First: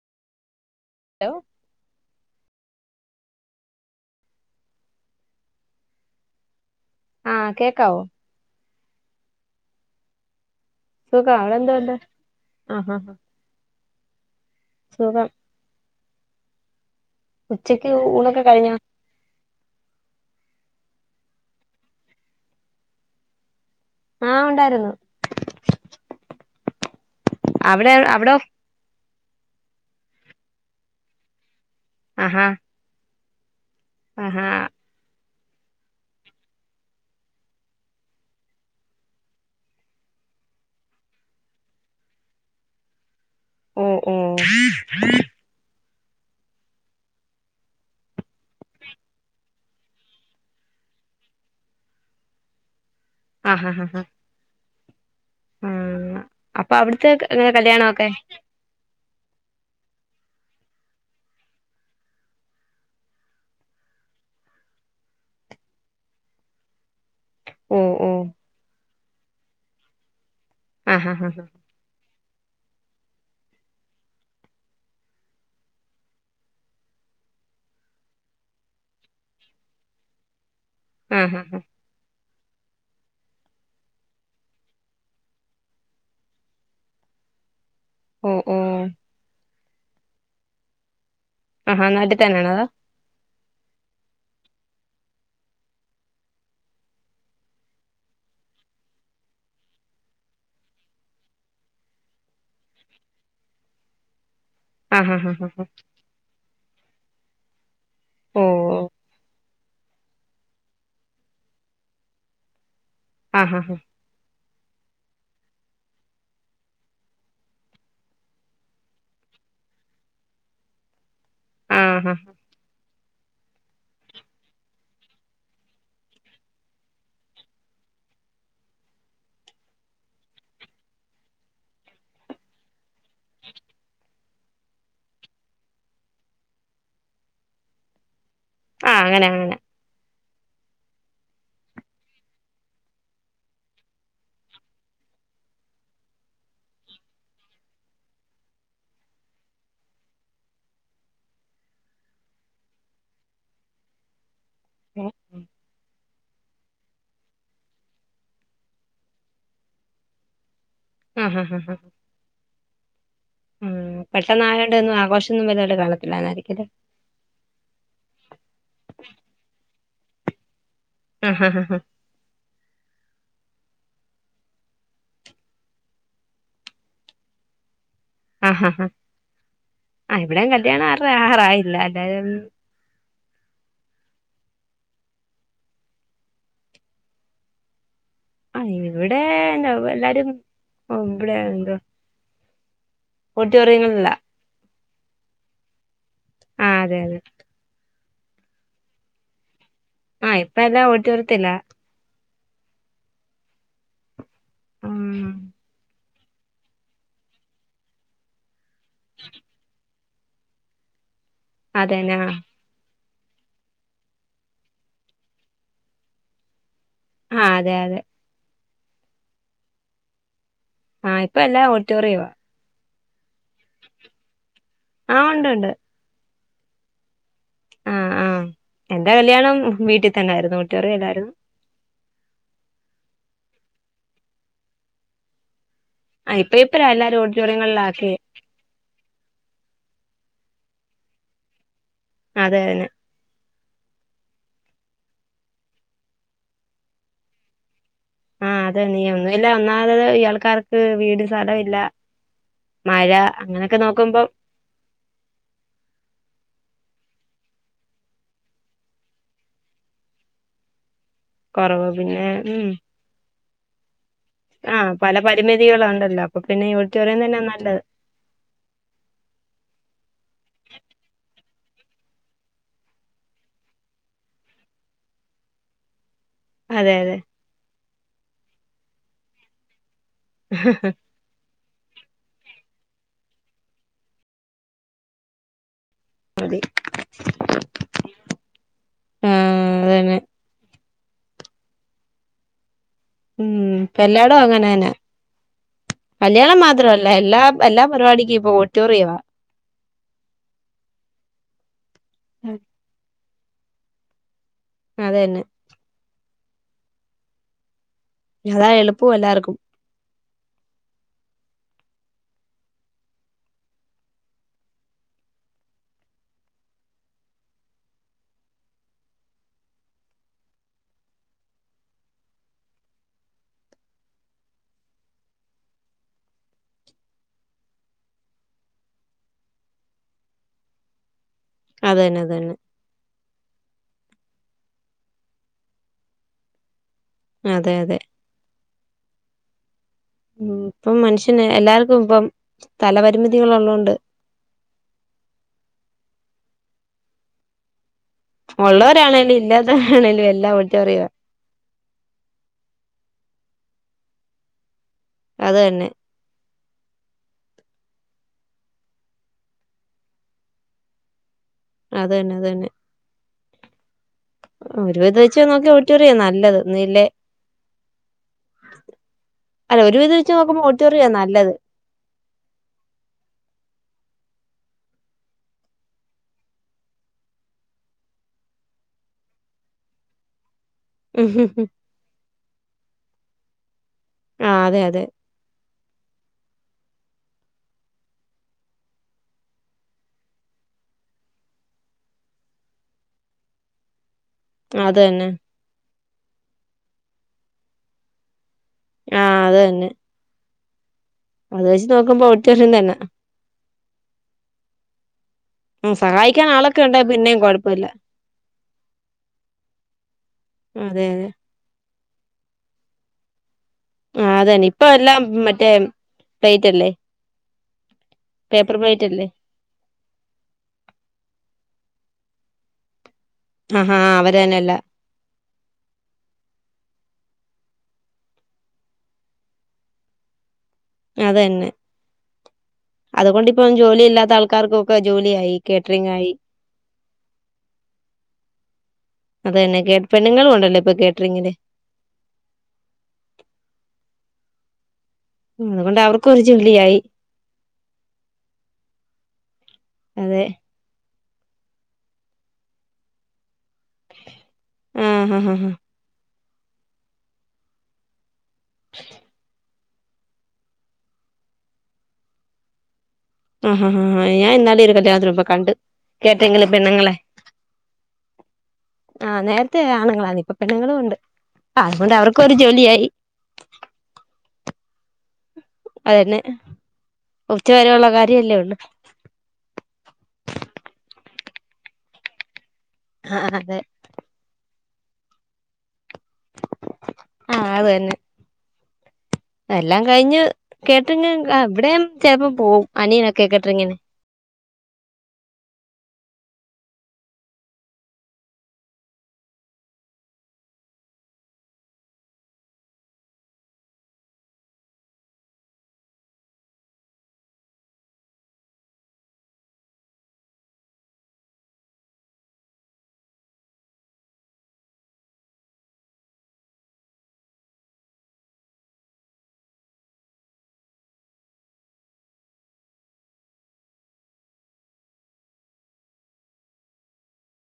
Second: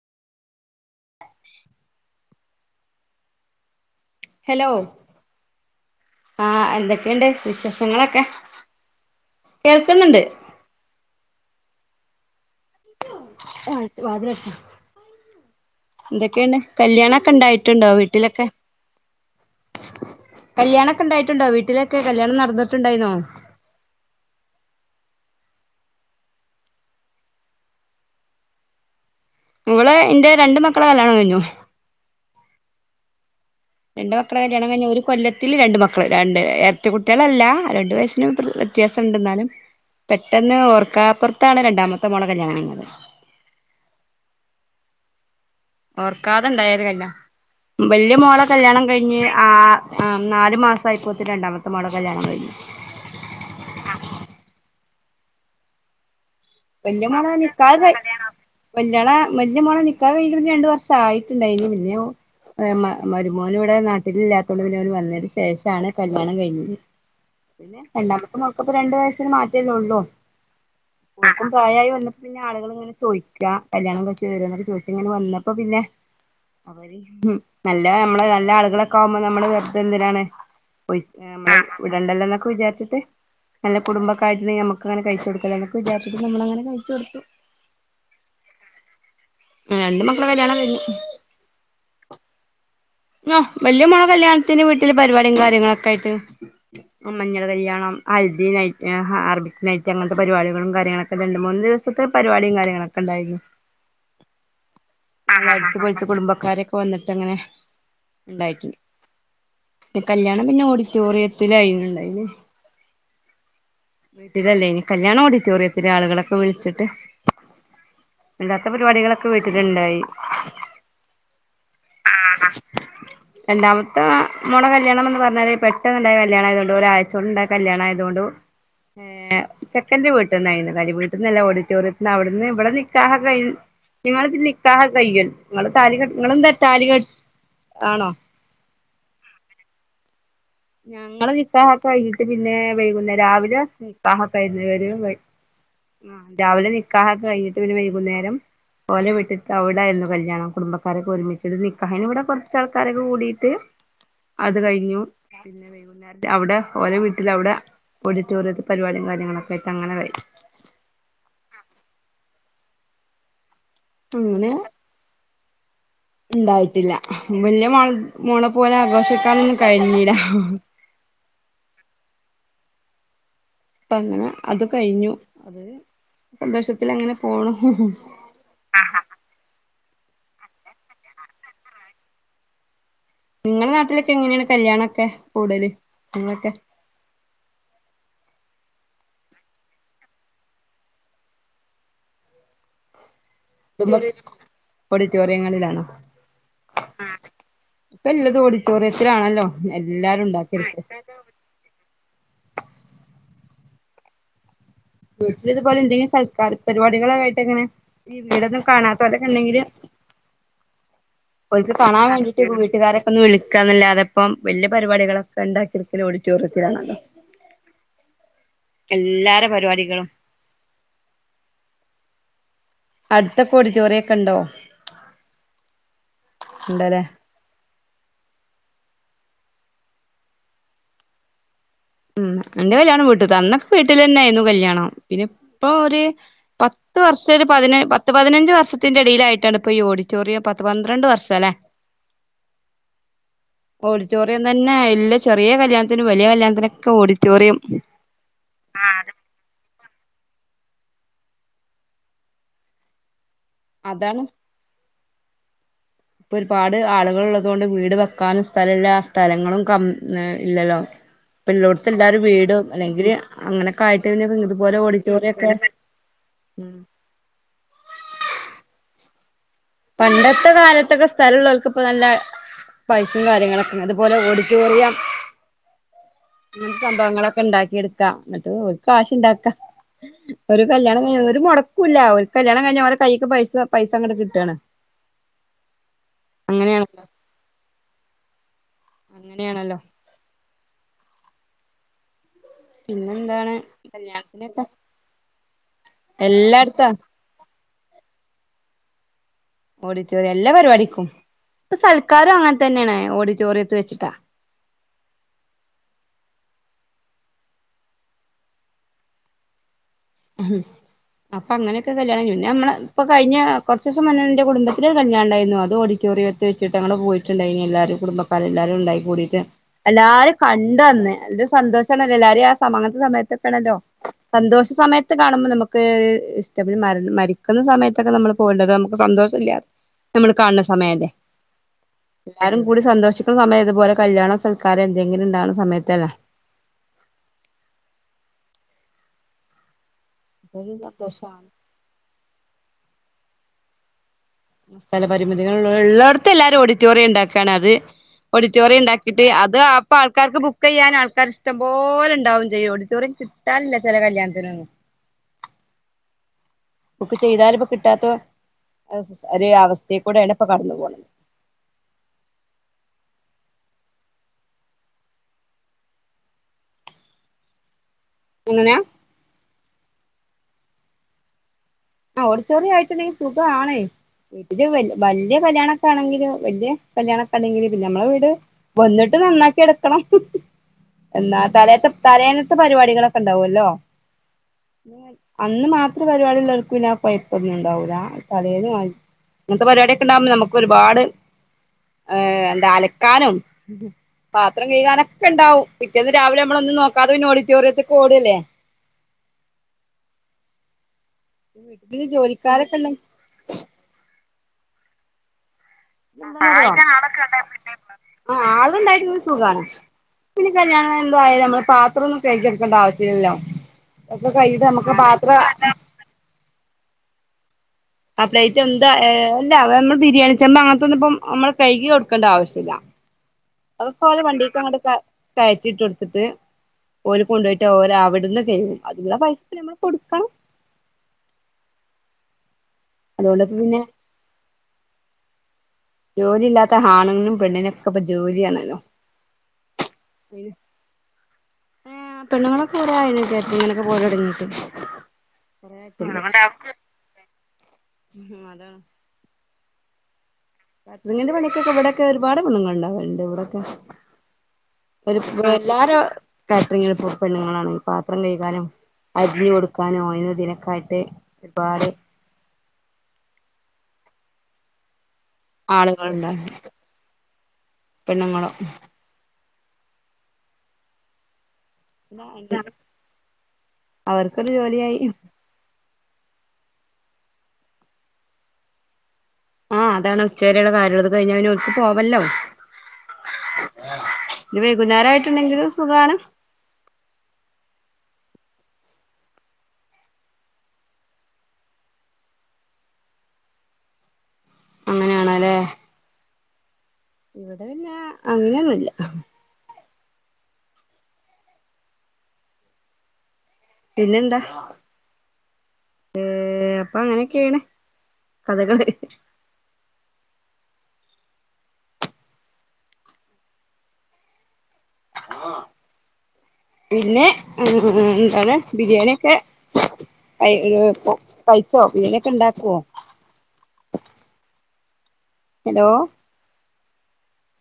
Hello hello ആഹ് എന്തൊക്കെയുണ്ട് ആഹ് കേക്കാവോ വിശേഷങ്ങളൊക്കെ കേൾക്കുന്നുണ്ട് [unintelligible] അവടെ എന്താണ്ട ആഹ് ഹാ ആഹ് വാതിലടച്ചോ സുഖം എന്തൊക്കെയാണ് കല്യാണൊക്കെ ഇണ്ടായിട്ടുണ്ടോ ഉച്ചക്ക് ഊണൊക്കെ വീട്ടിലൊക്കെ കഴിഞ്ഞോ കല്യാണൊക്കെ ഉണ്ടായിട്ടുണ്ടോ വീട്ടിലൊക്കെ കല്യാണം നടന്നിട്ടുണ്ടായിന്നോ ആഹ് ഉണ്ടായിരുന്നു അവിടെ അവിടൊ ങ്ങള് ന്റെ രണ്ട് മക്കളെ കല്യാണം കഴിഞ്ഞു ആഹാ രണ്ട് മക്കളെ ആഹാ കല്യാണം കഴിഞ്ഞു ഒരു കൊല്ലത്ത് ൽ രണ്ട് മക്കള് രണ്ട് എർട്ട കുട്ടിളല്ല രണ്ടു വയസിന് വ്യത്യാസം ഉണ്ടെന്നാലും പെട്ടെന്ന് ഓർക്കാപ്പുറത്താണ് രണ്ടാമത്തെ മോളെ കല്യാണം കഴിഞ്ഞത് ഓ ഓ ഓർക്കാതെ ഉണ്ടായൊരു കല്യാണം വല്യ മോളെ കല്യാണം കഴിഞ്ഞ് ആഹ് നാലു മാസയിപ്പോത്ത് രണ്ടാമത്തെ മോള കല്യാണം കഴിഞ്ഞ് ആഹ് ഹാ ആഹ് ആഹ് അപ്പൊ വല്യ മോളെ അവിടുത്തെങ്ങനെ നിക്കാഹ് കഴി കല്യാണൊക്കെ വല്യാളെ വല്യ മോളെ നിക്കാഹ് കഴിഞ്ഞിട്ട് രണ്ട് വർഷം ആയിട്ടണ്ടായിനി മരുമോൻ ഇവിടെ നാട്ടിലില്ലാതോണ്ട് വന്നയ്ൻ്റെ ശേഷാണ് കല്യാണം കഴിഞ്ഞത് [inaudible] പിന്നെ ഓ രണ്ടാമത്തെ മേൾക്കിപ്പോ രണ്ടു വയസ്സന് മാറ്റേല്ലേ ഉള്ളൂ ആഹാ ഹാ ഹാ പ്രായായോണ്ട് പിന്നെ ആളുകൾ ഇങ്ങനെ ചോയ്ക്ക കല്യാണം കയ്ച്ചെരോന് ചോദിച്ചങ്ങനെ വന്നപ്പോ പിന്നെ അവര് നല്ല നമ്മള നല്ല ആളുകളൊക്കെ ആകുമ്പോ നമ്മ വെറുതെന്തിനാണ് ആഹാ മ്മ ഹാ ഇടണ്ടല്ലോ എന്നൊക്കെ വിചാരിച്ചിട്ട് നല്ല കുടുംബൊക്കെയിട്ട് നമ്മക്ക് അങ്ങനെ കഴിച്ച കൊടുക്കെ വിജാർച്ചപ്പം നമ്മളങ്ങനെ കഴിച്ചൊടുത്തു ഓ ഓ ആഹ് രണ്ട് മക്കളെ കല്യാണം [unintelligible] ആഹാ നാട്ടി തന്നെയാണോ അതോ ആഹ് വല്യ മോള കല്യാണത്തിന് വീട്ടില് പരിപാടിയും കാര്യങ്ങളൊക്കെയിട്ട് മഞ്ഞൾ കല്യാണം ഹൽദി നൈറ്റ് ഹാർബിക് നൈറ്റ് അങ്ങനത്തെ പരിപാടികളും കാര്യങ്ങളൊക്കെ രണ്ട് മൂന്ന് ഇത്തെ പരിപാടി കാര്യങ്ങളൊക്കെണ്ടായിരുന്നു [inaudible] [unintelligible] ആഹാ ഹാ ഹാ കഴിച്ചു പഴിച്ച കുടുംബക്കാരൊക്കെ വന്നിട്ട്ങ്ങനെ ഓ ഉണ്ടായിട്ടില്ല ഓ കല്യാണം പിന്നെ ഓഡിറ്റോറിയത്തി ലായിരുന്നുണ്ടായിനേ ആഹ് ആഹ് ഹാ വീട്ടിലല്ലേനി കല്യാണ ഓഡിറ്റോറിയത്തിലെ ആളുകളൊക്കെ വിളിച്ചിട്ട് ഇല്ലാത്ത പരിപാടികളൊക്കെ വീട്ടിലുണ്ടായി ആഹാ ഹ ആഹ് രണ്ടാമത്തെ മോളെ കല്യാണംന്ന് പറഞ്ഞാല് പെട്ടെന്നുണ്ടായ കല്യാണം ആയതൊണ്ട് ഒരാഴ്ച്ചോണ്ട്ണ്ടായ കല്യാണായതുകൊണ്ട് ഏഹ് ചെക്കന്റെ വീട്ടന്നായിരുന്നു കരി വീട്ടന്നല്ല ഓഡിറ്റോറിയത്തിന്ന് അവിടെന്ന് ഇവിടെ നി നിങ്ങിക്കാഹ കയ്യും നിങ്ങൾ താലി കെട്ട് കെ നിങ്ങ എന്താ താലി കെ ആണോ ആഹ് അങ്ങനെ അങ്ങനെ ഞങ്ങള് നിക്കാഹൊക്കെ കൈഞ്ഞിട്ട് പിന്നെ വൈകുന്നേ രാവിലെ നിക്കാഹ കഴുന്നവര ആഹ് രാവിലെ നിക്കാഹൊക്കെ കഴിഞ്ഞിട്ട് പിന്നെ വൈകുന്നേരം പോഓലെ വിട്ട് അവിടെ ആയിരുന്നു കല്യാണം കുടുംബക്കാരൊക്കെ ഒരുമിച്ചട്ട് നിക്കാഹിന് വിടെ കൊർച്ച് ആളൊക്കെ കൂടിട്ട് [inaudible] അത് കഴിഞ്ഞു പിന്നെ വൈകുന്നേരത്തി അവിടെ ഓരോ വീട്ടില അവിടെ ഓഡിറ്ററിയത്തിൽ പരിപാടിം കാര്യങ്ങളൊക്ക ആയിട്ട്ങ്ങെനെ കഴിഞ്ഞു ആഹ് ആഹ് ഹാ ആഹ് പെട്ടെന്ന് അങ്ങനെ ആയതോണ്ട് ഒന്നും ആഘോഷൊന്നും വല്ലത കാണത്തില്ലന്നായിരിക്കല്ലേ ഉണ്ടായിട്ടില്ല വല്യ മോള പോലെ ആഘോഷിക്കാനൊന്നും കഴിഞ്ഞില്ല ആഹ് ഹാ ആ ഹ് പ്പങ്ങനെ അത് കഴിഞ്ഞു സന്തോഷത്തിലങ്ങനെ പോണു ആഹ് ഹ ഹാ ആ ഇവിടെം കല്യാണം ആരുടെ ആകാറായില്ല എല്ലരും നിങ്ങളെ നാട്ടിലൊക്കെ എങ്ങനെയാണ് കല്യാണൊക്കെ കൂടല് നിങ്ങളൊക്കെ? ഇവിടെന്ത വ എല്ലാരും ഇവിടെ എന്തോ ഓഡിറ്റോറിയങ്ങളിലാ ഓഡിറ്റോറിയങ്ങളിലാണോ? ആഹ് അതെ അതെ. ഇപ്പൊ എല്ലതും ഓഡിറ്റോറിയത്തിലാണല്ലോ എല്ലാരും ഉണ്ടാക്കൽ. റ്റോർത്തില്ല ആഹ് വീട്ടില ഇതുപോലെ എന്തെില സക്കാർ പരിപാടികള ആയിട്ട് അങ്ങനെ ഈ വീടൊന്നും കാണാത്ത ഓലൊക്കെണ്ടെങ്കില്. ഒക്ക് കാണാൻ അതന്നെ ആഹ് വേണ്ടിട്ട് വീട്ടുകാരെ ഒന്ന് വിളിക്കാന്നല്ലാതപ്പം വല്ല്യ പരിപാടികളൊക്കെ ഉണ്ടാക്കിടക്കൽ ഓഡിറ്റോറിയത്തികാണാല്ലോ. ആഹ് അതെ അതെ എല്ലാര പരിപാടികളും ആഹ് ഇപ്പ എല്ലാ ഓഡിറ്റോറിയോ. അടുത്തൊക്കെ ഓഡിറ്റോറിയൊക്കെ ഉണ്ടോ? ആഹ് ഉണ്ട് ഉണ്ട് ഉണ്ടല്ലേ? ആഹ് ആഹ് എന്റെ കല്ല്യാണം വീട്ടിൽ തന്നൊയിരുന്നു, ഓഡിറ്റോറിയല്ലായിരുന്നു. ഉം എന്റെ കല്യാണം വീട്ടത് അന്നൊക്കെ വീട്ടിലെന്നയ്ന്നു കല്യാണം പിന്നെ ഇപ്പൊ ഒരു ആഹ് ഇപ്പ ഇപ്പഴാ പത്ത് എല്ലാരും വർഷ ഒരു പതിന പത്ത് ഓഡിറ്റോറിയങ്ങളിലാക്കി പതിനഞ്ച് വർഷ ത്തിന്റെറെ ഇയിയിലായിട്ടാണ് ഇപ്പ ഈ ഓഡിറ്ററിയം പത്ത് പന്ത്രണ്ട് വർഷം അല്ലേ? അതെ അതെ ഓഡിറ്റോറിയം തന്നെ എല്ല ചെറിയ കല്യാണത്തിനും വലിയ കല്യാണത്തിനൊക്കെ ഓഡിറ്റോറിയം. ആഹ് അത നീ ഒന്നു ഇല്ല ഒന്നാമത് ഇയാൾക്കാർക്ക് വീട് സ്ഥലം ഇല്ല മഴ അങ്ങനെയൊക്കെ നോക്കുമ്പോ അതാണ് ഇപ്പോ ഒരുപാട് ആളുകളള്ളതോണ്ട് വീട് വെക്കാനും സ്ഥലല്ല ആ സ്ഥലങ്ങളും കം ഇല്ലല്ലോ, ഇപ്പ [inaudible] കുറവ് എല്ലോടത്തും എല്ലാരും പിന്നെ ഉ വീടും അല്ലെങ്കില് അങ്ങനൊക്കെ ആയിട്ട് പിന്നെ ഇതുപോലെ ആഹ പല ഓഡിറ്റോറിയം ഒക്കെ പരിമിതികള ഉണ്ടല്ലോ അപ്പൊ പിന്നെ ഇവി.. സ്റ്ററിയതന്നാണ് നല്ലത്. പണ്ടത്തെ കാലത്തൊക്കെ സ്ഥലള്ളോൽക്ക് ഇപ്പ നല്ല പൈസിം കാര്യങ്ങളൊക്കെ അതുപോലെ ഓഡിറ്റോറിയം [inaudible] ഇങ്ങനത്തെ അതെ സംഭവങ്ങളൊക്കെ ണ്ടാക്കി എടുക്കാം എന്നട്ട് ഓല്ക് കാശുണ്ടാക്കാ.. ഒരു കല്യാണം കഴിഞ്ഞഞ് ഒരു മുടക്കൂല്ല ഓല്ക് കല്യാണം കഴിഞ്ഞാ ഓലെ കയ്ക്ക് പൈസ പൈസ അങ്ങട്ട് കിട്ടാണ്. അതെ, അങ്ങനെയാണല്ലോ അങ്ങനെയാണല്ലോ ആഹ് അതന്നെ പിന്നെ എന്താണ് ഉം ഇപ്പ എല്ലായിടും കല്യാണത്തിന്റെ ഒക്കെ.. അങ്ങനെന്നെ കല്യാണം മാത്രമല്ല എല്ലാ എല്ലാ പരിപാടിക്കും ഇപ്പൊ ഒടിട്ടോറിയവാ.. ഓഡിറ്റോറിയം എല്ലാം പരിപാടിക്കും ഇപ്പ സൽക്കാരും അങ്ങൻതന്നെയാണ് ഓഡിറ്റോറിയത്ത് വെച്ചിട്ട്.. അത തന്നെ താ എളുപ്പവും എല്ലാർക്കും, ഉ അപ്പൊ അങ്ങനൊക്കെ കല്യാണം പിന്നെ നമ്മളെ ഇപ്പൊ കഴിഞ്ഞ കുറച്ച് ദിവസം മുന്നേ ന്റെ കുടബത്തിലൊരു കല്യാണം ണ്ടായിരുന്നു അത് ഓഡിട്ടോറിയ തെച്ചിട്ട്ങ്ങ പോയിട്ടുണ്ടായിനി എല്ലാരും കുടുംബക്കാര എല്ലാരും ഉണ്ടായി കൂടിട്ട്.. എല്ലാരും കണ്ടന്ന്‌ ല്ലൊ സന്തോഷണല്ലോ എല്ലാരിം ആ സമാ സമയത്തൊക്കൊണല്ലോ.. സന്തോഷ സമയത്ത്.. കാണുമ്പോ നമുക്ക് ഇഷ്ട പി മാര് മരിക്കുന്ന സമയത്തൊക്കെ നമ്മള് പോകേണ്ടത് നമുക്ക് സന്തോഷം ഇല്ല.. നമ്മള് കാണണ സമയ അല്ലേ.. അതന്നെ അതന്നെ എല്ലാരും കൂടി സന്തോഷിക്കുന്ന സമയം ഇതുപോലെ കല്യാണ സൽക്കാരം എന്തെങ്കിലും ഉണ്ടാവണ സമയത്തല്ല.. അതെ അതെ ഉ അതൊരു ഇപ്പം മനുഷ്യന് സന്തോഷാണ് എല്ലാർക്കും ഇപ്പം സ്ഥലപരിമിതികൾ ഉള്ളതോണ്ട്, സ്ഥല പരിമിതികൾ ഉള്ള ഉള്ളോട്ത് എല്ലാരും ഓഡിറ്റോറിയം ഉണ്ടാക്കാണ് അത്.. ഓഡിറ്റോറിയം ഉണ്ടാക്കിയിട്ട് ഉള്ളവരാണേലും അത് അപ്പ ഇല്ലാത്തവരാണേലും ആൾക്കാർക്ക് എല്ലാം ബുക്ക് ചെയ്യാൻ ഓഡിറ്റോറിയവാ ആൾക്കാർ സ് ഇഷ്ടം പോലെണ്ടാവും ചെയ്യും ഓഡിറ്റോറിയം കിട്ടാനില്ല ചെല കല്യാണത്തിനൊന്നും അത് തന്നെ ബുക്ക് ചെയ്താല് ഇപ്പോ കിട്ടാത്ത ഒരു അവസ്ഥക്കൂടെ ആണ് ഇപ്പൊ കടന്നു പോകണത് അത് തന്നെ അത് തന്നെ ഒരുവിധം ഇത് വെച്ച് നോക്കിയാ ഓഡിറ്റോറിയം നല്ലത് എന്നാല്ലെ എങ്ങനെയാ അല്ല ഒരു വിധ വെച്ച് നോക്കുമ്പോ ഓഡിറ്റൊറിയ നല്ലത് ആ ഓഡിറ്റോറിയം ആയിട്ട്ണ്ടെങ്കിൽ സുഖാണേ വീട്ടില് വലിയ കല്യാണൊക്കെ ആണെങ്കില് വല്യ കല്യാണൊക്കെ ആണെങ്കിലില്ന്നെ നമ്മളെ വീട് വന്നിട്ട് നന്നാക്കി എടുക്കണം ഉം എന്നാ തലേത്തെ തലേന്നത്തെ പരിപാടികളൊക്കെ ഉണ്ടാവല്ലോ ആഹ് അതെ അതെ അന്ന് മാത്രം പരിപാടി ഉള്ളോൽക്ക് ഇന്ക് ആ കൊയ്പ്പൊന്നും ഉണ്ടാവൂല പിന്നെ കൊഴപ്പം ഒന്നും ഉണ്ടാവൂല്ലാ തലേന്ന് [inaudible] ഇങ്ങനത്തെ പരിപാടൊക്കെ ഉണ്ടാവകുമ്പോ നമു ഒരുപാട് ഏ എന്താ അലക്കാനും പാത്രം അത് തന്നെ കഴുകാനൊക്കെ ണ്ടാവും പിറ്റേന്ന് രാവിലെ നമ്മളൊന്നും നോക്കാതെ ഓഡിറ്റോറിയത്തേക്ക് ഓടല്ലേ ആഹ അതന്നെ അത് വെച്ച് വീട്ടില് നോക്കുമ്പോ ഓഡിറ്റോറിയം ജോലിക്കാരൊക്കെ തന്നെ ഉണ്ടെങ്കിൽ ഉം സഹായിക്കാൻ ആളൊക്കെ അയിന് ഉണ്ടേ ആളെ പിന്നേം കണ്ടാ പിന്നെ കൊഴപ്പല്ല ആ ആളുണ്ടായി പിന്നെ സുഖാ പിന്നെ കല്യാണം അതെ എന്തോ അതെ ആയാലും നമ്മള് പാ ഇത്രൊന്നും തേചെടുക്കേണ്ട ആവശ്യമില്ലല്ലോ ആ ഒക്കെ കഴുകിട്ട് അതന്നെ ഇപ്പം നമുക്ക് എല്ലാം പാത്രം മറ്റേ പ്ലേറ്റ്ല്ലേ ആ പ്ലേറ്റ് എന്ത അല്ലേ ഏഹ് അല്ല നമ്മൾ ബിരിയാണി ചെമ്പ അങ്ങനത്തൊന്നും ഇപ്പ നമ്മൾ കഴുകി കൊടുക്കേണ്ട ആവശ്യല്ല ആഹാ അതകൊലെ അവരന്നെ വണ്ടിയക്ക് അല്ല അങ്ങ ക കയറ്റി ഇട്ട് കൊടുത്തിട്ട് ഓര് കൊണ്ടു പോയിട്ട് ഓര് അവിടുന്ന് കഴുകും അതിനുള്ള പൈസ നമ്മള് കൊടുക്കണം അതന്നെ അതുകൊണ്ടിപ്പോ അതുകൊണ്ടിപ്പം പിന്നെ ജോലിയില്ലാത്ത ആൾക്കാർക്കൊക്കെ ജോലിയായി കേറ്ററിംഗ് ആയി ജോലിയില്ലാത്ത ആണിനും പെണ്ണിനു മൊക്കെ ഇപ്പ ജോലിയാണല്ലോ അ തന്നെ കേ പെണ്ണുങ്ങളും ഇണ്ടല്ലോ ഇപ്പോ കേറ്ററിങ്ങിന് ഏഹ് പെണ്ണുങ്ങളൊക്കെ കൊറേ ആയിന് കേറ്ററിങ്ങിന് പോവൽ തൊടങ്ങീട്ട് അതുകൊണ്ട് [inaudible] അവർക്കും ഒരു ജോലിയായി അതാണ് അതെ [unintelligible] ങ്ങിന്റെ പണിക്കൊക്കെ ഇവിടൊക്കെ ഒരുപാട് പെണ്ണുങ്ങൾ ഉണ്ടാവല് ണ്ട് ഇവിടൊക്കെ ഒരു ആഹ് ആഹ് ആഹ് എല്ലാര കാറ്ററിങ്ങിനും ഇപ്പോ പെണ്ണുങ്ങളാണ് പാത്രം കൈകാനും അരിഞ്ഞു കൊടുക്കാനും അയിനും ഇതിനുക്കായിട്ട് ഒരുപാട് അഹ ഹ ഹാ ഞാന് ന്നാൾ ഒരു കല്യാണത്തിന് പോയ കണ്ടു ആളുകളുണ്ടാവും കേട്ടെറിങ്ങിലും പെണ്ണുങ്ങളെ പെണ്ണുങ്ങളോ ആഹ് നേരത്തെ ആണുങ്ങളാണ് ഇപ്പ പെണ്ണുങ്ങളും ഉണ്ട് അതുകൊണ്ട് അവർക്കും ഒരു ജോലിയായി [inaudible] അവർക്കൊരു ജോലിയായി അതന്നെ ഉച്ച വരെയുള്ള കാര്യല്ലേ ഒള്ളൂ ആ അതാണ് ഉച്ചവരെള്ള കാര്യള്ളത് അത് കഴിഞ്ഞാ ഓൽക്ക് പോവല്ലോ ആഹ് അതെ ഇനി വൈകുന്നേരയിട്ടുണ്ടെങ്കിലും സുഖാണ് ആഹ് അതന്നെ എല്ലാം കഴിഞ്ഞ് [inaudible] എവിടെയും ചെിലപ്പം പോവും അനിയനൊക്കെ കേറ്ററിംഗിന് അങ്ങനെയാണ് ല്ലേ ഇവിടെ പിന്നെ അങ്ങനെയൊന്നുല്ല പിന്നെന്താ ഏഹ് അപ്പൊ അങ്ങനെയൊക്കെയാണ് കഥകള് മ്മാ പിന്നെ എന്താണ് ബിരിയാണിയൊക്കെ [unintelligible] പൈച്ചോ ബിരിയാണിയൊക്കെ ഉണ്ടാക്കോ ഹലോ